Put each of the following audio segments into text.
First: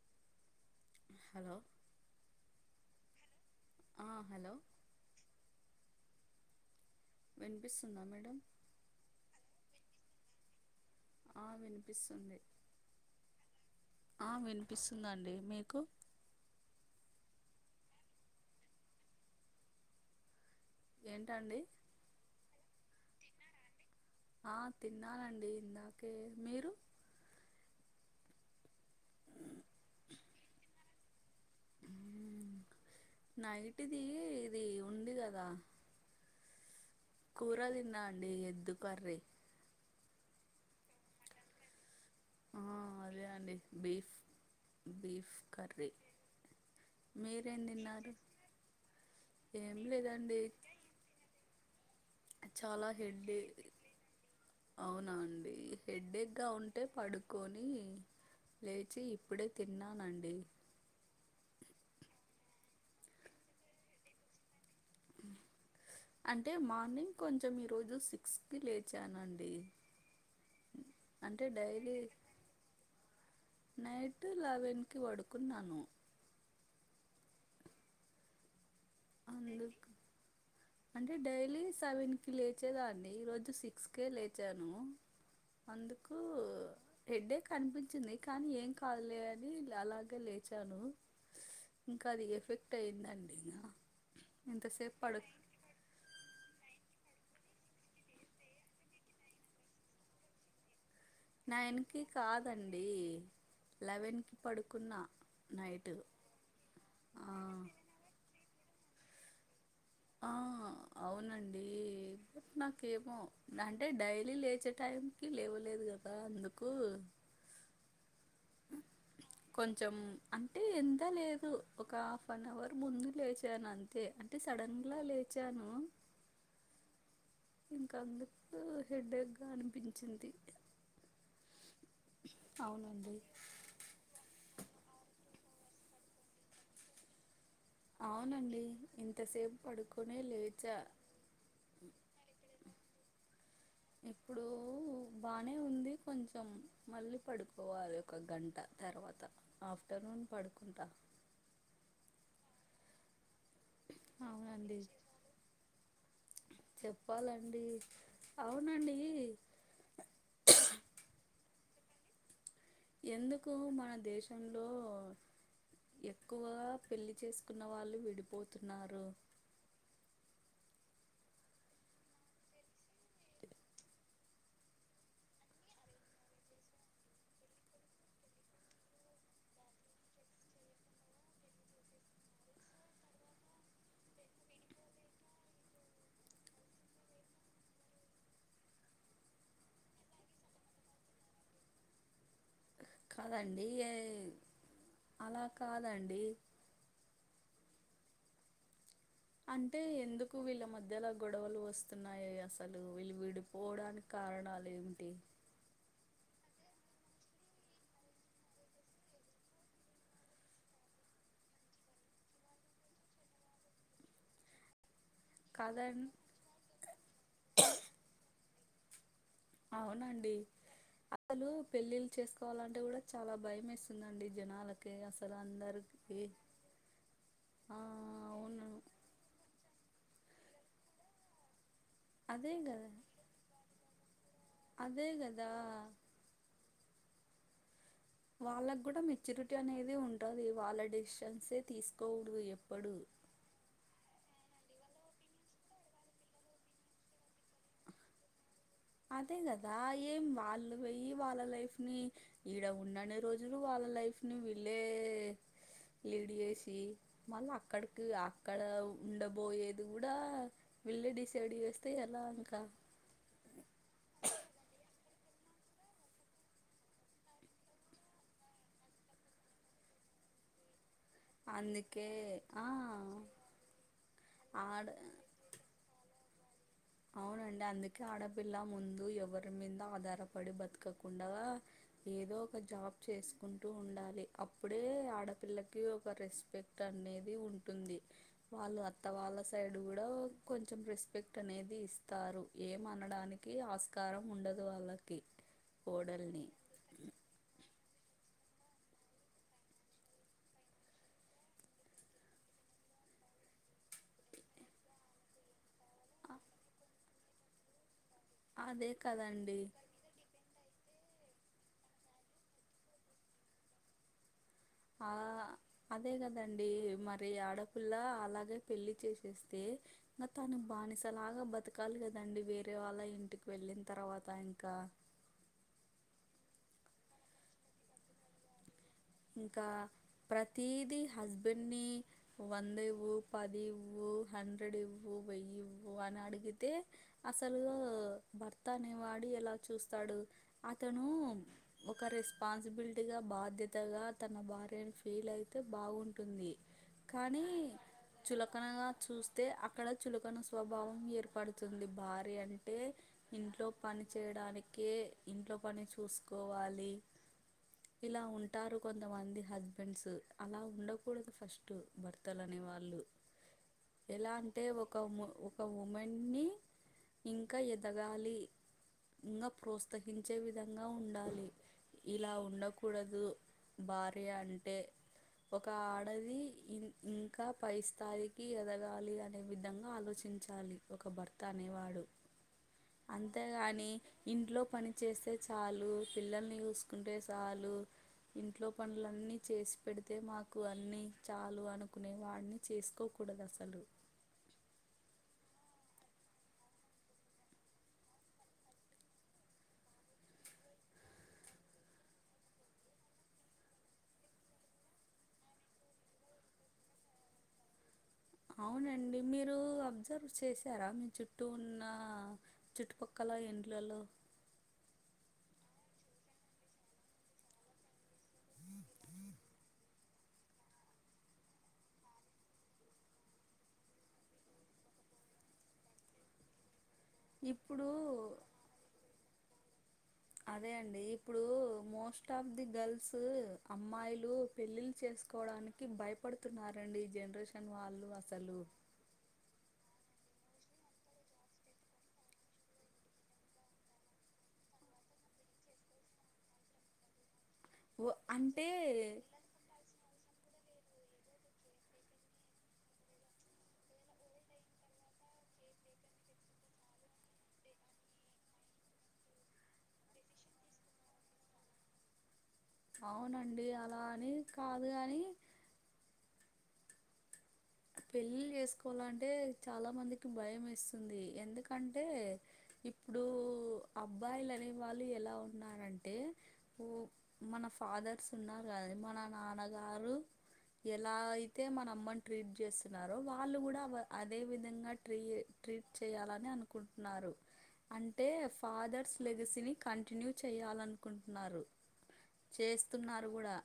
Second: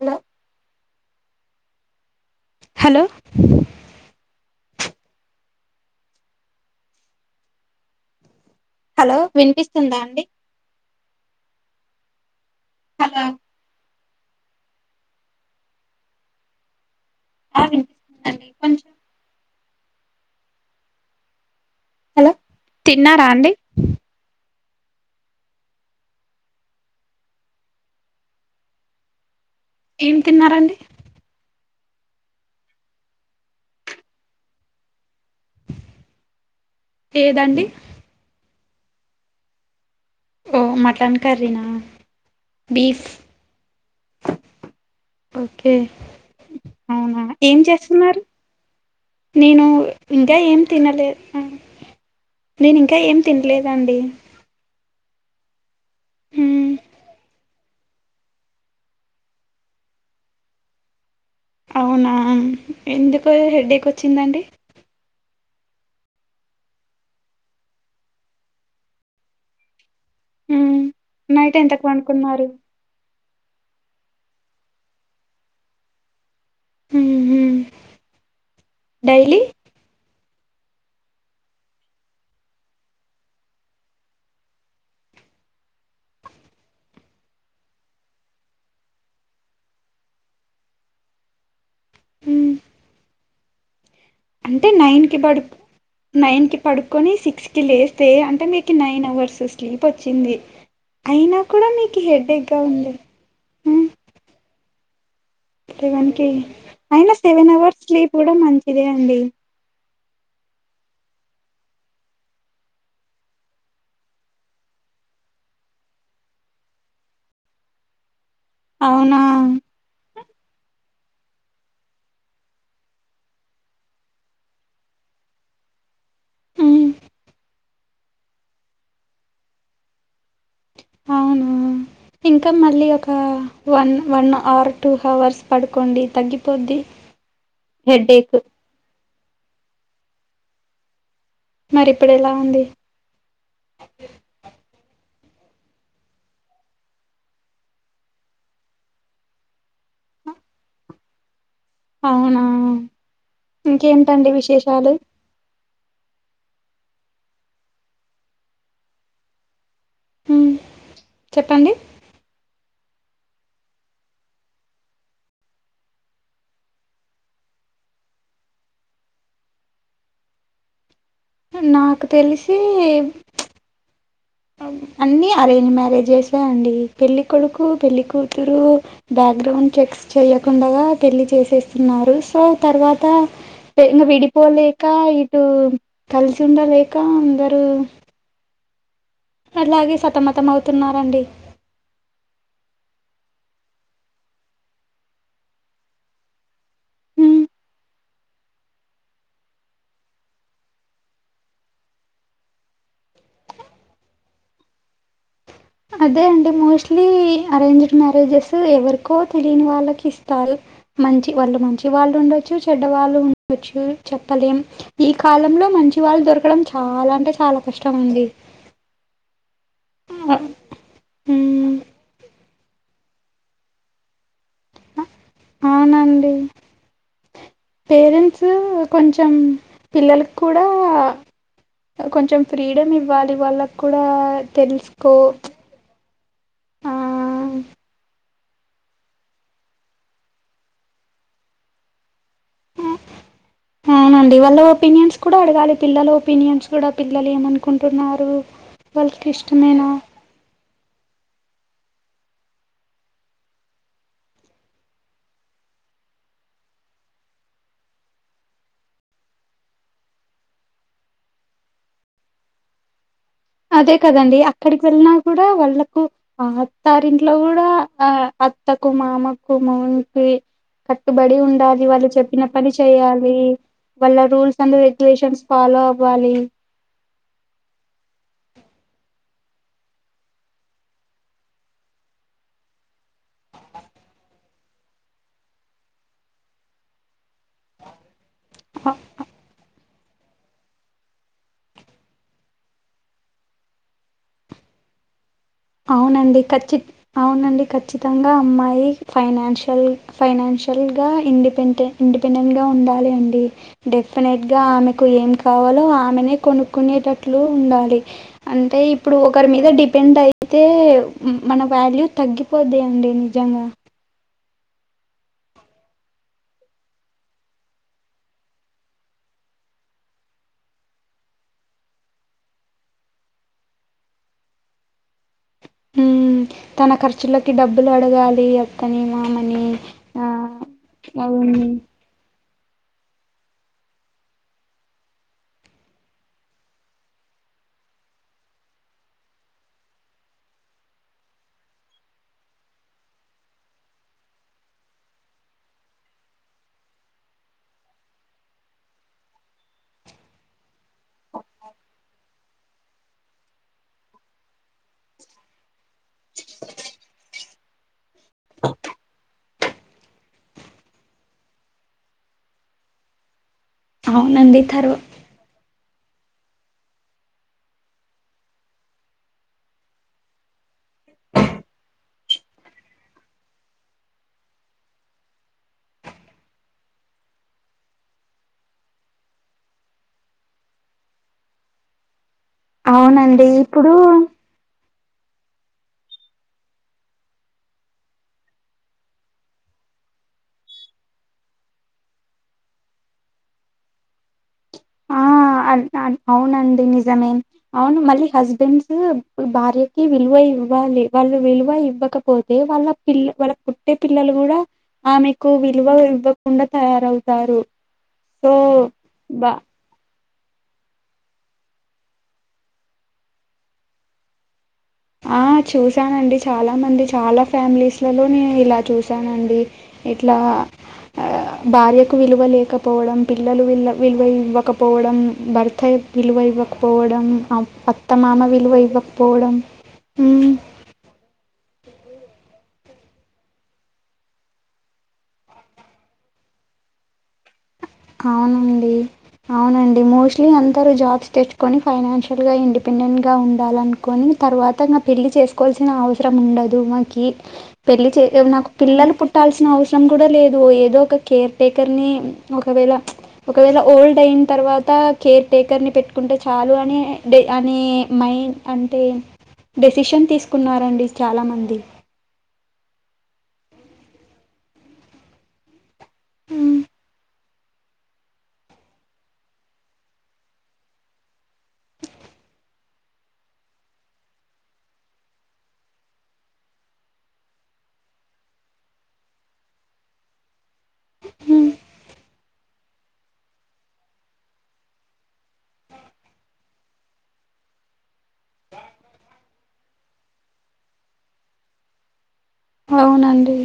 Hello hello hello ఆ hello వినిపిస్తుందా madam hello వినిపిస్తుందా అండి ఆ వినిపిస్తుంది హలో ఆ వినిపిస్తుందండి మీకు అ వినిపిస్తుందండి కొంచం ఏంటండి హలో తిన్నారా అండి ఆ తిన్నానండి ఇందాకే మీరు అ ఏం తిన్నారండి నైట్ ది ఇది ఉంది కదా కూర ఏదండి తిన్నా అండి ఎద్దు కర్రీ ఓ మటన్ కర్రీనా ఆ బీఫ్ అదే అండి బీఫ్ బీఫ్ ఓకే కర్రీ అవునా ఏం మీరేం తిన్నారు చేస్తున్నారు నేను ఏం ఇంకా లేదండి ఏం తినలేదు నేను చాలా ఇంకా ఏం హెడ్డే తినలేదండి అవునా అండి హెడేక్ గా మ్మ్ ఉంటే పడుకొని డీ లేచి ఇప్పుడే తిన్నానండి అవునా ఎందుకు హెడేక్ వచ్చిందండి ఉ అంటే మార్నింగ్ కొంచెం ఈరోజు సిక్స్ కి లేచానండి మ్మ్ అంటే నైట్ ఎంతకు డైలీ పనుకున్నారు నైట్ లెవెన్ కి వడుకున్నాను ఊహు అందుకు అంటే డైలీ సెవెన్ కి లేచేదాన్ని ఈ రోజు సిక్స్ కేే లేచాను అందుకు హెడేక్ అనిపించింది కానీ ఏం కాదులే అని అలాగే లేచాను. స్ ఇంకా అది మ్మ్ ఎఫెక్ట్ అయిందండి నా అంటే నైన్కి పడు నైన్కి పడుకొని సిక్స్ కి లేస్తే అంటే మీకు నైన్ అవర్స్ స్లీప్ వొచ్చింది. నైన్కి కాదండి ఉంది లెవెన్కి పడుకున్నా నైట్ సెవన్కి అయినా ఆ సెవెన్ అవర్స్ స్లీప్ కూడా మంచిదే అండి. ఆ అవునండి నాకేమో అంటే డైలీ లేచే టైమ్ కి లేవలేదు కదా అందుకు అవునా కొంచెం అంటే ఎంత లేదు ఒక హాఫ్ అన్ అవర్ ముందు లేచాను అన్ తే అంటే సడన్గా లేచాను హ్మ్. ఇంకా అందుకు హెడేక్గా అనిపించింది అవును ఇంకా మళ్ళీ ఒక అవునండి one one hour two hours పడుకోండి తగ్గిపోద్ది హెడేక్ అవునండి ఇంతసేపు పడుకునే లేచా మరి ఇప్పుడు ఎలా అండి ఆ ఇప్పుడు బానే ఉంది కొంచం మళ్ళీ పడుకోవాలి ఒక గంట తర్వాత. ఆఫ్టర్నూన్ పడుకుంటా అవునా ఇంకేంటండి అవునండి విశేషాలు చెప్పాలండి అవునండి ఉ చెప్పండి ఎందుకు మన దేశంలో ఎక్కువగా పెళ్లి చేసుకున్న వాళ్ళు విడిపోతున్నారు. నాకు తెలిసి కే అన్నీ అరేంజ్ మ్యారేజెసే అండి పెళ్ళికొడుకు పెళ్ళికూతురు బ్యాక్గ్రౌండ్ చెక్స్ చెయకుండాగా పెళ్లి చేసేస్తున్నారు సో తర్వాత ఇంగా విడిపోలేక ఇటు కలిసి ఉండలేక అందరూ అట్లాగే సతమతం అవుతున్నారండి కాదండి యే అలా కాదండి ఉమ్ అంటే ఎందుకు వీళ్ళ మధ్యలో గొడవలు వస్తున్నాయి అసలు వీళ్ళు విడిపోవడానికి కారణాలు ఏమిటి అదే అండి మోస్ట్లీ అరేంజ్డ్ మ్యారేజెస్ ఎవరికో తెలియని వాళ్ళకి ఇస్తారు. మంచి వాళ్ళు మంచి వాళ్ళు ఉండొచ్చు చెడ్డవాళ్ళు ఉండొచ్చు చెప్పలేం. ఈ కాలంలో మంచి కాదం వాళ్ళు దొరకడం చాలా అంటే చాలా కష్టం అండి. అవునండి అసలు ఉమ్ పెళ్లిళ్ళు చేసుకోవాలంటే కూడా చాలా భయం వేస్తుందండి జనాల కే అసలు అందరికి ఆ పేరెంట్సు అవును కొంచెం పిల్లలలకు కూడా కొంచెం అదే కదా ఫ్రీడమ్ ఇవ్వాలి వాళ్ళకు కూడా అదే తెలుసుకో కదా ఆ వాళ్ళకు కూడా మెచ్యూరిటీ అనేది ఉంటాది, వాళ్ళ డిసిషన్సే తీసుకోరు ఎప్పుడు. అవునండి వాళ్ళ ఒపీనియన్స్ కూడా అడగాలి పిల్లల ఒపీనియన్స్ కూడా పిల్లలు ఏమనుకుంటున్నారు. వాళ్ళకి అదే గదా ఇష్టమేనా ఏం వాళ్ళు వొయ్యి వాళ్ళ లైఫ్ని ఇడ ఉన్నన్ని రోజులు వాళ్ళ లైఫ్ని వీళ్ళే లీడ్ ఎషీ మళ్ళా అక్కడ్కు అక్కడా ఉండబోయేది గూడా వీళ్ళే డిసైడ్ ఎస్తే ఎలా ఇంకా అదే కదండి అక్కడికి వెళ్నా కూడా వళ్ళకు ఆ అత్తారింట్లో గూడా ఆ అత్తకు మామకు మొగన్కి కట్టుబడి ఉండాలి వాళ్ళు అందుకే చెప్పిన ఆ పని చేయాలి వాళ్ళ రూల్స్ అండ్ ఆడ రెగ్యులేషన్స్ ఫాలో అవ్వాలి అవునండి అందుకే ఆడపిల్ల ముందు ఎవరి మీంద ఆధారపడి బత్కకుండా ఏదో ఒక జాబ్ చేస్కుంటూ ఉండాలి అప్పుడే ఆడపిల్లకి ఒక రెస్పెక్ట్ టన్ అనేది ఉంటుంది. వాళ్ళు అత్త వాళ్ళ సైడ్ గూడా కొంచెం రెస్పెక్ట్ అనేది ది ఇస్తారు ఏమనడానికి ఆస్కారం ఉండదు అళ్ళకి అవునండి ఖచ్చిత్ అవునండి ఖచ్చితంగా అమ్మాయి ఫైనాన్షియల్ ఫైనాన్షియల్ గా ఇండిపెంటె ఇండిపెండెంట్గా ఉండాలి అండి డెఫినెట్గా ఆమెకు ఏం కావాలో కు ఆమెనే అ- కొనుకునేటట్లు ఉండాలి అంటే అదే ఇప్పుడు ఒకరి కదండి మీద డిప్ పెండ్ అయితే మన వాల్యూ తగ్గిపొద్ది అండి నిజంగా ఆ అదే కదండీ మరి ఆడపిల్ల అలాగే పెళ్లి చేసేస్తే ఇంగా తను బానిసలాగా బతకాలి కదండి వేరే వాళ్ళ ఇంటికి వెళ్ళిన్ తర్వాత ఇంకా ఉమ్ తన ఖర్చులకి డబ్బులు అడగాలీ ఇంకా ప్రతిది అవును హస్బెంన్నీ వంద ఇవ్వు పది ఇవ్వు హండ్రెడ్ ఇవ్వు వెయ్యి ఇవ్వు అని అడిగితే అసలూ భర్త అనేవాడు ఎలా చూస్తాడు అతనూ ఒక రెస్పాన్సిబుల్టిగా బాధ్యత్ తగా తన భార్యని ఫీల్ అయితే బావుంటుంది కానీ చులకనగా చూస్తే అక్కడ చులకన స్వభావం ఏర్పడుతుంది భార్య అంటే ఇంట్లో పని చేయడానికే ఇంట్లో పని చూస్కోవాలి ఇలా ఉన్ టారు కొంతమంది హస్బెంన్సు అలా ఉండకూడదు ఫస్టు భర్తలు అనేవాళ్లు ఎలా అవునండి అంటే తర్వా ఒక ము ఉ ఒక ఉమెన్ న్నీ ఇంకా ఎదగాలి ఇంగా ప్రోత్సహించే విధంగా ఉండాలి ఇలా ఉండకూడదు భార్య అంటే ఒక ఆడది ఇన్ ఇంకా పైస్థాయికి ఎదగాలి అనే విధంగా ఆలోచించు దాలి ఒక భర్త అనేవాడు, అవునండి అంతేగాని ఇప్పుడు ఇంట్లో పని చేస్తే చాలు పిల్లల్ని ఉస్కుంటే సాలూ ఇంట్లో పనులన్నీ చేసి పెడ్తే మాకు అన్ని చాలు అనుకునే వన్ని చేస్కోకూడదు అసలు ఆ అ‌ అన్ అవునండి నిజమే అవును మళ్ళీ హస్బెంన్సూ భార్యకి విల్వ ఇవ్వాలి వాళ్ళు విల్వ ఇవ్వకపోతే వాళ్ళ పిల్లు వాళ్ళ పుట్టే పిల్లలు గూడా ఆమెకు విల్వ ఇవ్వకుండా తయారవ్తారు అవునండి మీరూ అబ్జర్వ్ చేస్ సారా మేము చుట్టూ ఉన్నా చుట్పక్కల ఇండ్లలో ఆ చూసానండి చాలా మంది చాలా ఫ్యామిలీస్లలో నే ఇలా చూసానండి ఏట్లా ఆ భార్యకు విలువ లేకపోవడం పిల్లలు వి విలువ ఇవ్వకపోవడం భర్త విలువ ఇవ్వకపోవడం ఇప్పుడు అత్తమామ విలువ ఇవ్వకపోవడం ఉమ్, అదే అండి ఇప్పు డు మోస్ట్ ఆఫ్ ది గర్ల్స్ అమ్మాయిలు పెళ్ళిళ్ళ చేసుకోవడానికి భయప పడుతున్నారండి ఈ జనరేషన్ వాళ్ళు అసలు అవునండి అవునండి మోస్ట్లీ అందరుూ జాబ్స్ తెచ్చుకొని ఫైనాన్షియల్గాండిపెండెంట్ గా ఉండాలనినుకు కొని తర్వాత పెళ్ళి చేసుకోవాల్సిన అవసరం ఉండదు మాకి ఓ పెళ్ళి చేసే అంటే నాకు పిల్లలు పుట్టాల్సిన అవసరం కూడా లేదు ఏదో ఒక కేర్ టేకర్ ని ఒకవేళ ఒకవేళ ఓల్డ్ అయిన తర్వాత కేర్ టేకర్ని పెట్టుకుంటే చాలు అని డే అని మైం అంటే డెసిషన్ తీసుకున్నరండి చాలామంది అవునండి అలా అని కాదు గని హ్మ్ పెళ్ళిళ్ళ చేసుకోవాలంటే చాలా మందికి భయం ఎస్తుంది ఎందుకంటే ఇప్పుడు అబ్బాయిలు అనే వాళ్ళు ఎలా ఉన్నారంటే ఉ మన ఫాదర్స్ ఉన్నాగాదు మన నాన్నగారు ఎలా అయితే హ్మ్. మన అమ్మంట ట్రీట్ చేస్తున్నారో వాళ్ళు కూడా అదే విధంగా ట్రీ ట్రీట్ చేయాలని అనుకుంటున్నారు అంటే ఫాదర్స్ లెగసీని కంటిన్యూ చేయాలనుకుంటున్నారు చేస్తున్నారు కూడా అవునండి.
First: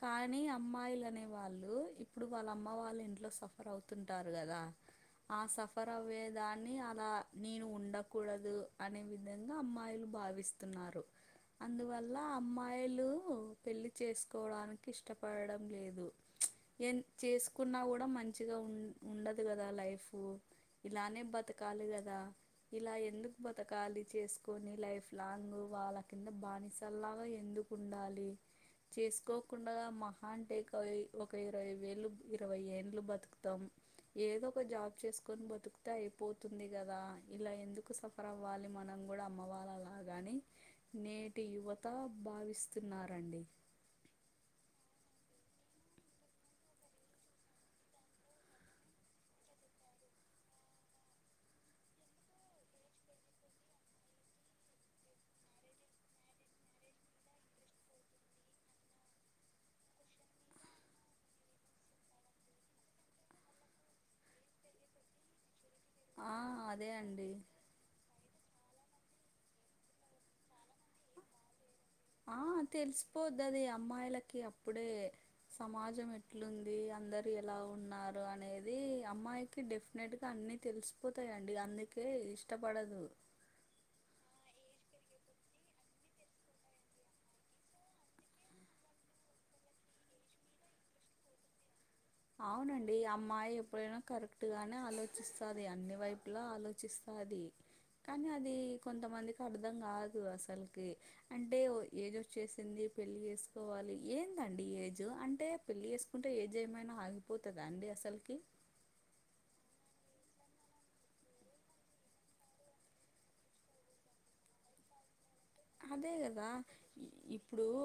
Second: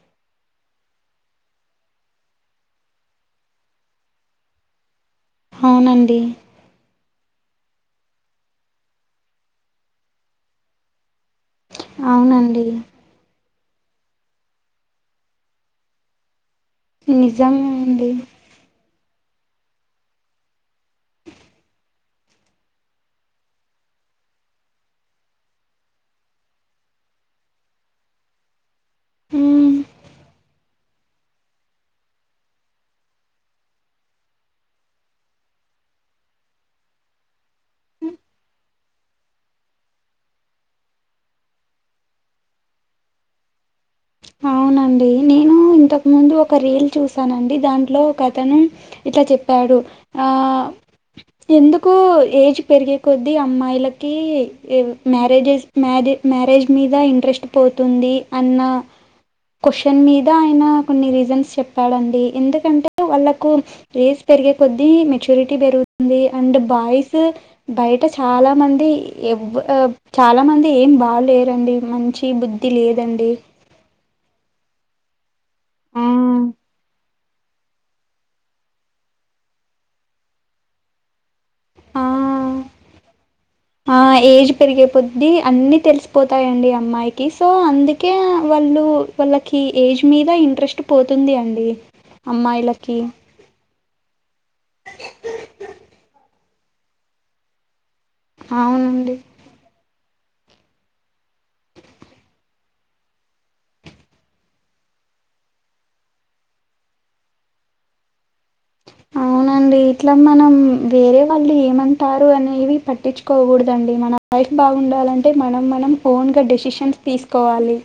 కానీ అమ్మాయిలు అనే వాళ్ళు ఇప్పుడు వాళ్ళ అమ్మ వాళ్ళ ఇంట్లో సఫర్ అవుతుంటారు కదా ఆ సఫర్ అవునండి. అవ్వేదని అని అలా నేను ఉండకూడదు అనే విధంగా అమ్మాయిలు భావిస్తున్నారు అందువల్ల అవునండి. అమ్మాయిలు పెళ్లి చేసుకోవడానికి ఇష్టపడడం లేదు ఎన్ నిజమే చేసుకున్నా గూడ అండి. మంచిగా ఉ ఉండదు గదా లైఫ్ ఇలానే బతకాలి గదా ఇలా ఎందుకు బతకాలి చేసుకొని లైఫ్ లాంగ్ వాళ్ళ కింద బానిసలాగా ఎందుకు కుండాలీ చేసుకోకుండా హ్మ్ మహా అంటే ఒక ఇరవై వేలు ఇరవై ఏ నువ్ బతుకుతావ్ ఏదో ఒక జాబ్ చేసుకొని బతుకితే అయిపోతుంది గదా ఇలా ఎందుకు స సఫర్ అవ్వాలి మనం గుడా అమ్మవళ్ళ లాగానే నేటి యువత భావిస్తున్నారండి అవునండి నేను ఇంతకు ముందు ఒక రీల్ చూసానండి దాంట్లో ఒక అతను ఇట్లా చెప్పాడు ఆ ఎందుకు ఏజ్ పెరిగే కొద్దీ అమ్మాయిలకి ఈవ్ మ్యారేజెస్ మ్యారే మ్యారేజ్ మీద ఇంట్రెస్ట్ పోతుంది అన్న క్వశ్చన్ మీద ఆయన కొన్ని రీజన్స్ చెప్పాలాండి ఎందుకంటే వాళ్ళకు ఏజ్ పెరిగే కొద్ద్దీ మెచ్యూరిటీ పెరుగుతుంది ఆ అండ్ అదే బాయ్స్ అండి బయట చాలా మంది ఎ చాలా మంది ఏం బాగులేరండి మంచి బుద్ధి లేదండి దే అమ్మాయిలకిప్పు ఇప్పుడే ఆ సమాజం ఎట్లుంది అందరు ఎలా ఉన్నారు అనేది అమ్మాయికి డెఫ నేట్టుగా అన్ని తెలిసిపోతాయిండి ఆ అందుకే ఇష్టపడదు ఆ ఏజ్ పెరిగిపోది అన్నీ తెలిసిపోతాయండి అమ్మాయికి సో అందుకే వాళ్ళు వాళ్ళకి ఏజ్ మీద ఇంట్రెస్ట్ పోతుంది అండి అవునండి అమ్మాయిలకి అమ్మాయి ఎప్పుడైనా కరు అన్నట్టుగానే ఆలోచిస్తాది అన్ని వైపులా ఆలోచిస్తాది కానీ అది అవునండి కొంతమందికి అర్థం కాదు అసలకి అంటే ఏజ్ వచ్చేసింది పెళ్లి చేసుకోవాలి ఏందండి ఏజ్ అంటే పెళ్ళి చేేసుకుంటే ఏదిే ఏమైనా ఆగిపోతుందా అండి అసలకి అండ్ ఇట్లా మనం వేరే వాళ్ళు ఏమంటారు అనేవి పట్టించుకోకూడదండి మన లైఫ్ బాగుండాలంటే మనం మనం అదే ఓన్గా కదా డెసిషన్స్ ఇప్పుడు తీసుకోవాలి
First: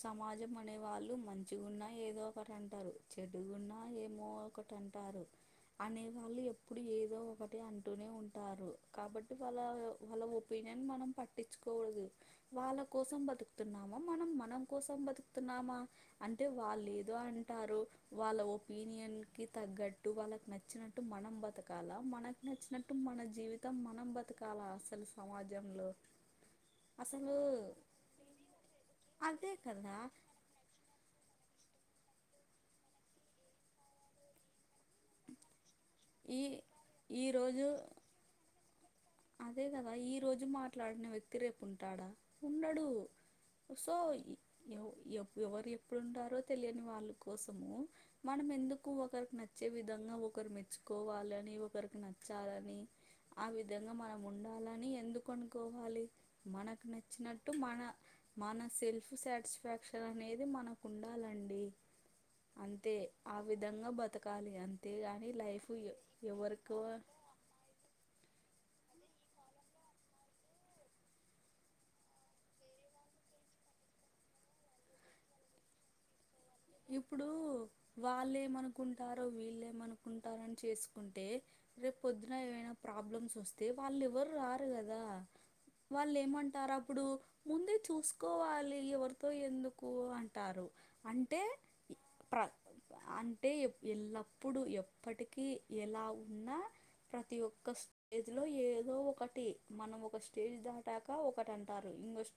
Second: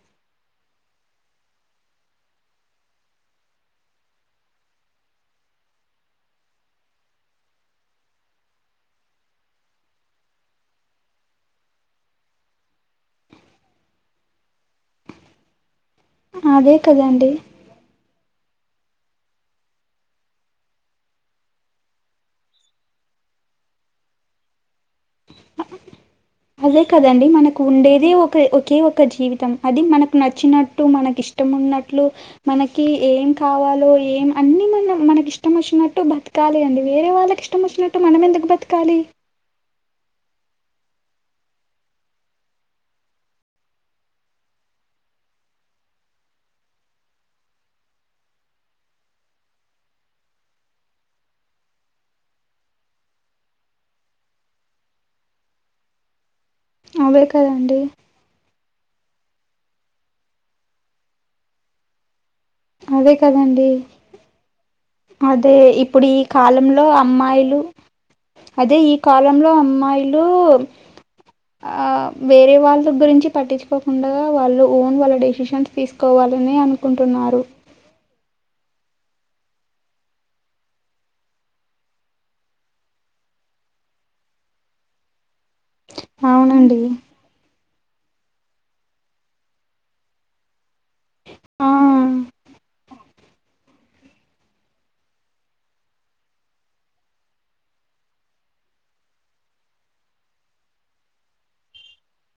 సమాజం అనే వాళ్ళు మంచిగున్నా ఏదో ఒకటి అంటారు చెడుగున్నా ఏమో ఒకట టారు అనే వాళ్ళు ఎప్పుడు ఏదో ఒకటి అంటూనే ఉంటారు కాబట్టి వాళ్ళ వాళ్ళ ఈవెన్ మనం పట్ పట్టించుకోడదు వాళ్ళ కోసం బతుకుతున్నామా మనం మనం కోసం బతుకుతున్నామా అంటే అదే వాళ్ళు ఏదో కదండి అంటారు వాళ్ళ ఒపీనియన్కి తగ్గట్టు వాళ్ళకి నచ్చినట్టు మనం బతకాల మనక నచ్చినట్టు మన జీవితం మనం బతకాల అసలు సమాజంలో అదే కదండి అసలు మనకు ఉండేదే ఒక ఒకే ఒక జీవితం అదే అది కదా మనకు నచ్చిన మనకి ఇష్టం ఉన్నట్లు మనకి ఏం కావాలో ఏం అన్ని మన మనకి ఇష్టం వచ్చినట్టు ఈ బతకాలి అండి వేరే వాళ్ళకి ఇష్టం ఈరోజు వచ్చినట్టు మనం ఎందుకు బతకాలి అదే కదా ఈ రోజు మాట్లాడిన వ్యక్తి రేపు ఉంటాడా ఉండడు సో ఎవ ఎవ ఎవరు ఎప్పుడుంటారో తెలియని వాళ్ళ కోసము మనం ఎందుకు ఒకరికి నచ్చే విధంగా ఒకరు మెచ్చుకోవాలని ఒకరికి నచ్చాలని ఆవి విధంగా మనం ఉండాలని ఎందుకు అనుకోవాలి మనకు అవే నచ్చినట్టు కదండి మన మన సెల్ఫ్ సాటిస్ఫాక్షన్ అనేది మనకు ఉండాలండి అంతే అదే ఆ కదండి విధంగా బతకాలి అం అదే ఇప్పుడు ఈ కాలంలో అమ్మాయిలు అదే ఈ కాలంలో అమ్మాయిలు వేరే వాళ్ళ గురించి పట్టించుకోకుండా వాళ్ళు ఓన్ వాళ్ళ డెసిషన్స్ తీసుకోవాలని అను ఇప్పుడు వాళ్ళంమనుకుంటారో వీళ్ళేంమనుకుంటారో అని చేసుకుంటే రేపు పొద్దున ఏమైనా ప్రాబ్లమ్స్ వస్తే వాళ్ళు ఎవరు రారు కదా వాళ్లేంమంటారు అవునండి అప్పుడు ముందే చూసుకోవాలి ఎవరితో ఎందుకు అంటారు అంటే ఆ ప్ర అంటే ఎప్పు ఎల్లప్పుడు ఎప్పటికీ ఎలా ఉన్నా ప్రతి ఒక్కస్త ఎదిలో ఏదో ఒకటి మనం ఒక స్టేజ్ దాటాక ఒకటి అంటారు ఇంకొ